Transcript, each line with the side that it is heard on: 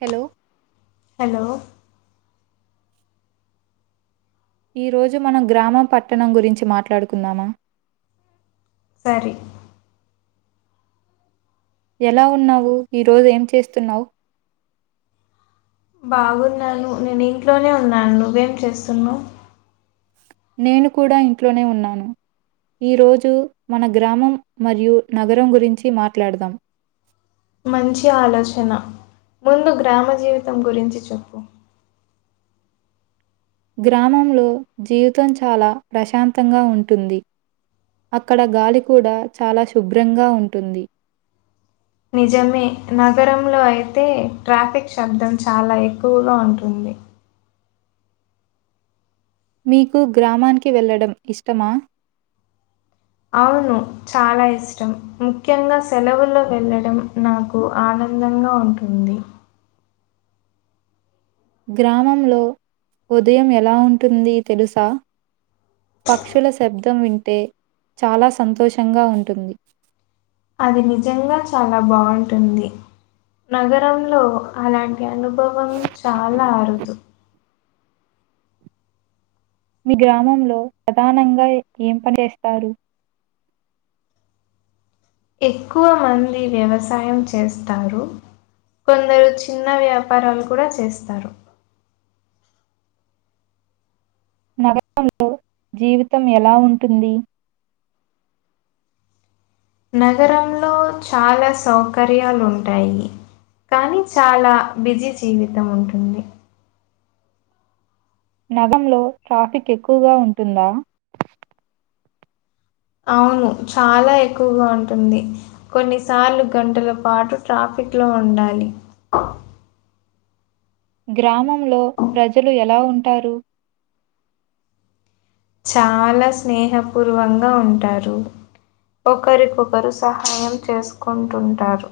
right: Hello
left: hello
right: ఈ రోజు మనం గ్రామం పట్టణం గురించి మాట్లాడుకుందామా
left: సరి
right: ఎలా ఉన్నావు ఈ రోజు ఏం చేస్తున్నావు
left: బాగున్నాను నేను ఇంట్లోనే ఉన్నాను నువ్వేం చేస్తున్నావు
right: నేను కూడా ఇంట్లోనే ఉన్నాను ఈరోజు మన గ్రామం మరియు నగరం గురించి మాట్లాడదాం
left: మంచి ఆలోచన ముందు గ్రామ జీవితం గురించి చెప్పు
right: గ్రామంలో జీవితం చాలా ప్రశాంతంగా ఉంటుంది అక్కడ గాలి కూడా చాలా శుభ్రంగా ఉంటుంది
left: నిజమే నగరంలో అయితే ట్రాఫిక్ శబ్దం చాలా ఎక్కువగా ఉంటుంది
right: మీకు గ్రామానికి వెళ్ళడం ఇష్టమా
left: అవును చాలా ఇష్టం ముఖ్యంగా సెలవుల్లో వెళ్ళడం నాకు ఆనందంగా ఉంటుంది
right: గ్రామంలో ఉదయం ఎలా ఉంటుంది తెలుసా పక్షుల శబ్దం వింటే అంటే చాలా సంతోషంగా ఉంటుంది
left: అది నిజంగా చాలా బాగుంటుంది నగరంలో అలాంటి అనుభవం చాలా అరుదు
right: మీ గ్రామంలో ప్రధానంగా ఏం పనిస్తారు
left: ఎక్కువ మంది వ్యవసాయం చేస్తారు కొందరు చిన్న వ్యాపారాలు కూడా చేస్తారు
right: నగరంలో జీవితం ఎలా ఉంటుంది
left: నగరంలో చాలా సౌకర్యాలు ఉంటాయి కానీ చాలా బిజీ జీవితం ఉంటుంది
right: నగంలో ట్రాఫిక్ ఎక్కువగా ఉంటుందా
left: అవును చాలా ఎక్కువగా ఉంటుంది కొన్నిసార్లు గంటల పాటు ట్రాఫిక్ లో ఉండాలి
right: గ్రామంలో ప్రజలు ఎలా ఉంటారు
left: చాలా స్నేహపూర్వంగా ఉంటారు ఒకరికొకరు సహాయం చేసుకుంటుంటారు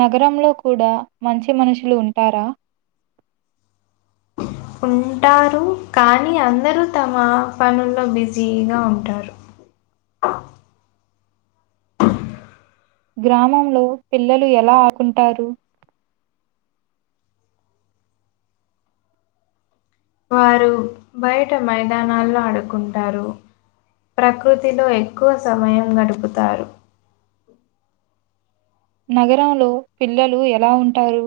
right: నగరంలో కూడా మంచి మనుషులు ఉంటారా
left: ఉంటారు కానీ అందరూ తమ పనుల్లో బిజీగా ఉంటారు
right: గ్రామంలో పిల్లలు ఎలా ఆకుంటారు
left: వారు బయట మైదానాల్లో ఆడుకుంటారు ప్రకృతిలో ఎక్కువ సమయం గడుపుతారు
right: నగరంలో పిల్లలు ఎలా ఉంటారు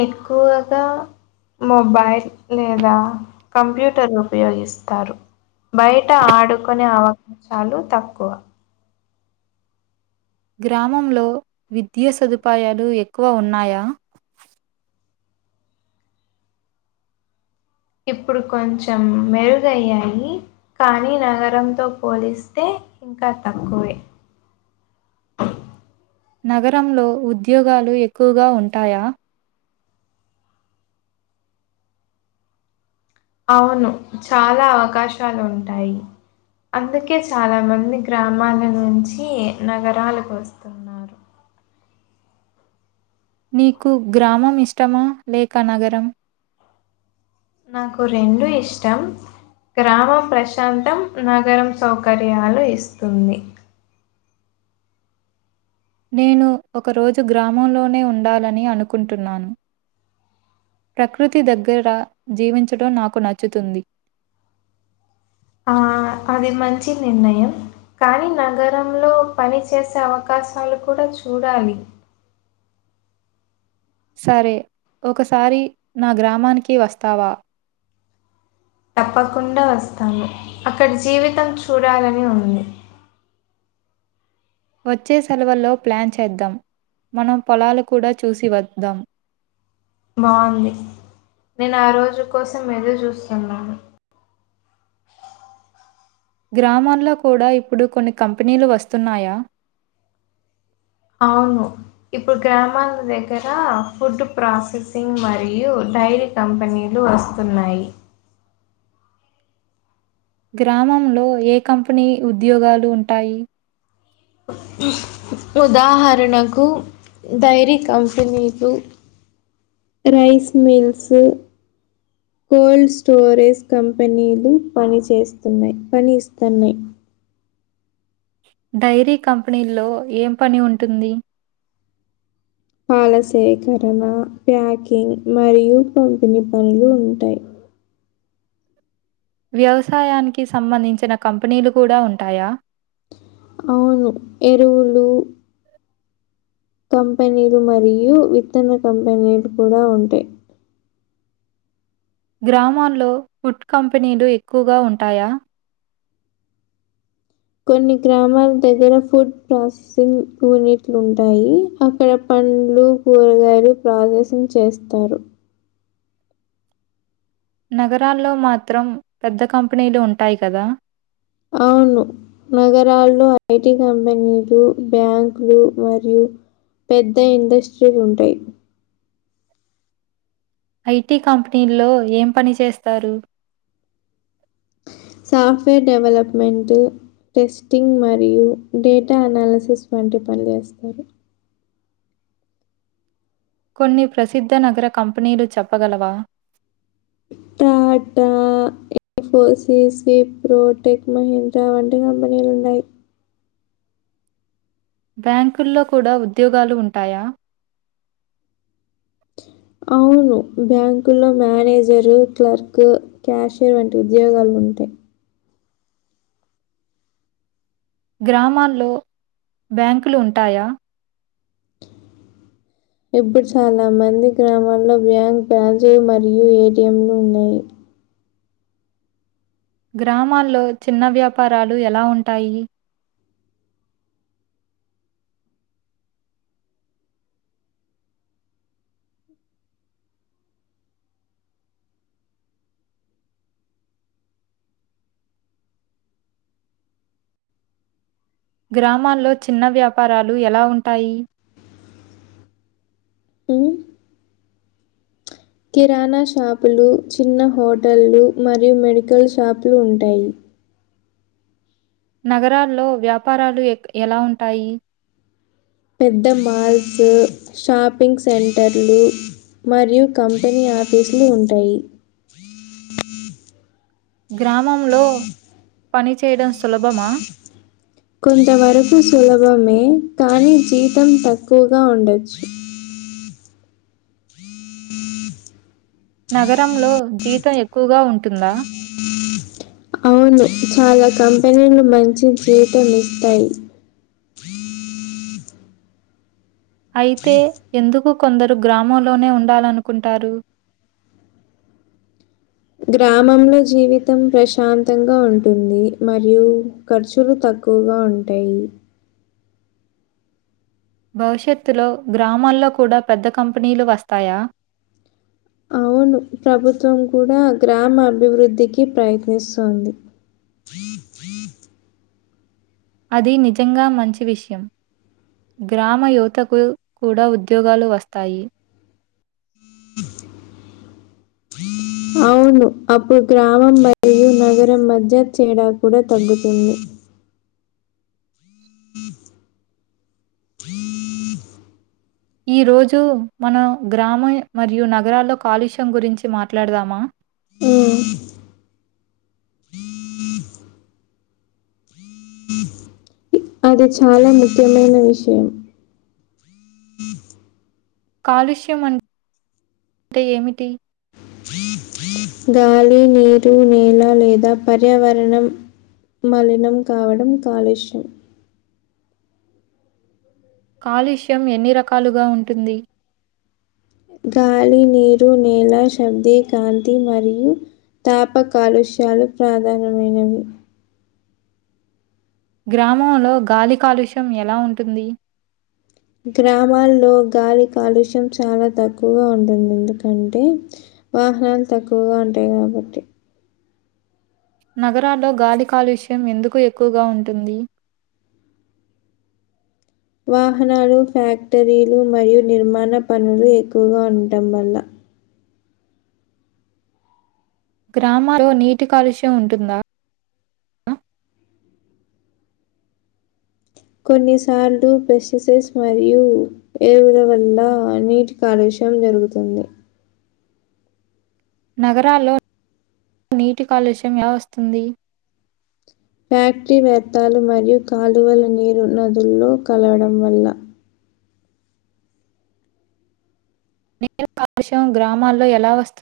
left: ఎక్కువగా మొబైల్ లేదా కంప్యూటర్ ఉపయోగిస్తారు బయట ఆడుకునే అవకాశాలు తక్కువ
right: గ్రామంలో విద్యా సదుపాయాలు ఎక్కువ ఉన్నాయా
left: ఇప్పుడు కొంచెం మెరుగయ్యాయి కానీ నగరంతో పోలిస్తే ఇంకా తక్కువే
right: నగరంలో ఉద్యోగాలు ఎక్కువగా ఉంటాయా
left: అవును చాలా అవకాశాలు ఉంటాయి అందుకే చాలా మంది గ్రామాల నుంచి నగరాలకు వస్తున్నారు
right: నీకు గ్రామం ఇష్టమా లేక నగరం
left: నాకు రెండు ఇష్టం గ్రామం ప్రశాంతం నగరం సౌకర్యాలు ఇస్తుంది
right: నేను ఒకరోజు గ్రామంలోనే ఉండాలని అనుకుంటున్నాను ప్రకృతి దగ్గర జీవించడం నాకు నచ్చుతుంది
left: ఆ అది మంచి నిర్ణయం కానీ నగరంలో పని చేసే అవకాశాలు కూడా చూడాలి
right: సరే ఒకసారి నా గ్రామానికి వస్తావా
left: తప్పకుండా వస్తాము. అక్కడి జీవితం చూడాలని ఉంది.
right: వచ్చే సెలవుల్లో ప్లాన్ చేద్దాం. మనం పొలాలు కూడా చూసి వద్దాం.
left: బాగుంది నేను ఆ రోజు కోసం ఏదురు చూస్తున్నాను.
right: గ్రామాల్లో కూడా ఇప్పుడు కొన్ని కంపెనీలు వస్తున్నాయా
left: అవును ఇప్పుడు గ్రామాల దగ్గర ఫుడ్ ప్రాసెసింగ్ మరియు డైరీ కంపెనీలు వస్తున్నాయి.
right: గ్రామంలో ఏ కంపెనీ ఉద్యోగాలు ఉంటాయి.
left: ఉదాహరణకు డైరీ కంపెనీలు రైస్ మిల్స్, కోల్డ్ స్టోరేజ్ కంపెనీలు పని చేేస్తున్నాయి పని ఇస్తున్నాయి.
right: డైరీ కంపెనీల్లో ఏం పని ఉంటుంది.
left: పాల సేకరణ ప్యాకింగ్ మరియు పంపిణీ పనులు ఉంటయి.
right: వ్యవసాయానికి సంబంధించిన కంపెనీలు కూడా ఉంటాయా
left: అవును ఎరువులు కంపెనీలు మరియు విత్తన కంపెనీలు కూడా ఉంటయి.
right: గ్రామాల్లో ఫుడ్ కంపెనీలు ఎక్కువగా ఉంటాయా
left: కొన్ని గ్రామాల దగ్గర ఫుడ్ ప్రాసెసింగ్ యూనిట్లు ఉంటాయి. అక్కడ పండ్లు కూరగాయలు ప్రాసెసింగ్ చేస్తారు.
right: నగరాల్లో మాత్రం పెద్ద కంపెనీలు ఉంటాయి. కదా
left: అవును నగరాల్లో ఐటీ కంపెనీలు, బ్యాంకులు మరియు పెద్ద ఇండస్ట్రీలుంటాయి.
right: ఐటీ కంపెనీల్లో ఏం పని చేస్తారు.
left: సాఫ్ట్వేర్ డెవలప్మెంట్, టెస్టింగ్ మరియు డేటా అనాలిసిస్ వంటి పనులు చేస్తారు.
right: కొన్ని ప్రసిద్ధ నగర కంపెనీలు చెప్పగలవా
left: టాటా ఇన్ఫోసిస్, ఇప్రో ప్రోటెక్, మహీంద్రా వంటి కంపెనీలు ఉన్నయి.
right: బ్యాంకుల్లో కూడా ఉద్యోగాలు ఉంటాయా
left: అవును బ్యాంకుల్లో మేనేజరు, క్లర్క్, క్యాషియర్ వంటి ఉద్యోగాలు ఉంటయి.
right: గ్రామాల్లో బ్యాంకులు ఉంటాయా
left: ఇప్పుడు చాలా మంది గ్రామాల్లో బ్యాంక్ బ్రాంజెయ్ మరియు ఏటిఎంలు ఉన్నాయి.
right: గ్రామాల్లో చిన్న వ్యాపారాలు ఎలా ఉంటాయి. గ్రామాల్లో చిన్న వ్యాపారాలు ఎలా ఉంటాయి.
left: కిరాణా షాపులు, చిన్న హోటళ్లు మరియు మెడికల్ షాపులు ఉంటాయి.
right: నగరాల్లో వ్యాపారాలు ఎలా ఉంటాయి.
left: పెద్ద మాల్స్ షాపింగ్ సెంటర్లు మరియు కంపెనీ ఆఫీసులు ఉంటాయి.
right: గ్రామంలో పని చెయడం సులభమా
left: కొంతవరకు సులభమే కానీ జీతం తక్కువగా ఉండొచ్చు.
right: నగరంలో జీతం ఎక్కువగా ఉంటుందా
left: అవును చాలా కంపెనీలు మంచి జీతం ఇస్తయి.
right: అయితే ఎందుకు కొందరు గ్రామంలోనే ఉండాలనుకుంటారు.
left: గ్రామంలో జీవితం ప్రశాంతంగా ఉంటుంది. మరియు ఖర్చులు తక్కువగా ఉంటయి.
right: భవిష్యత్తులో గ్రామాల్లో కూడా పెద్ద కంపెనీలు వస్తాయా
left: అవును ప్రభుత్వం కూడా గ్రామ అభివృద్ధికి ప్రయత్నిస్తోంది.
right: అది నిజంగా మంచి విషయం గ్రామ యువతకు కూడా ఉద్యోగాలు వస్తాయి.
left: అవును అప్పుడు గ్రామం మరియు నగరం మధ్య తెడా కూడా తగ్గుతుంది. హ
right: ఈ రోజు మనం గ్రామం మరియు నగరాల్లో కాలుష్యం గురించి మాట్లాడదామా
left: ఉమ్, అది చాలా ముఖ్యమైన విషయం.
right: కాలుష్యం అంటే ఏమిటి?
left: గాలి, నీరు, నేల లేదా పర్యావరణ మలీనం కావడం కాలుష్యం.
right: కాలుష్యం ఎన్ని రకాలుగా ఉంటుంది.
left: గాలి, నీరు, నేల, శబ్ది, కాంతి మరియు తాప కాలుష్యాలు ప్రధానమైనవి.
right: గ్రామంలో గాలి కాలుష్యం ఎలా ఉంటుంది.
left: గ్రామాల్లో గాలి కాలుష్యం చాలా తక్కువగా ఉంటుంది. ఎందుకంటే వాహనాలు తక్కువగా ఉంటాయి కాబట్టి
right: నగరాల్లో గాలి కాలుష్యం ఎందుకు ఎక్కువగా ఉంటుంది.
left: వాహనాలు, ఫ్యాక్టరీలు మరియు నిర్మాణ పనులు ఎక్కువగా ఉంటం వల్ల
right: గ్రామాలో నీటి కాలుష్యం ఉంటుందా ఆ
left: కొన్నిసార్లు పెస్టిసైడ్స్ మరియు ఎరువుల వల్ల నీటి కాలుష్యం జరుగుతుంది
right: నగరాల్లో. నీటి కాలుష్యం ఎలా వస్తుంది
left: ఫ్యాక్టరీ వ్యర్థాలు మరియు కాలువల నీరు నదుల్లో కలవడం వల్ల
right: నీరు కాలుషం గ్రామాల్లో ఎలా వస్తుంది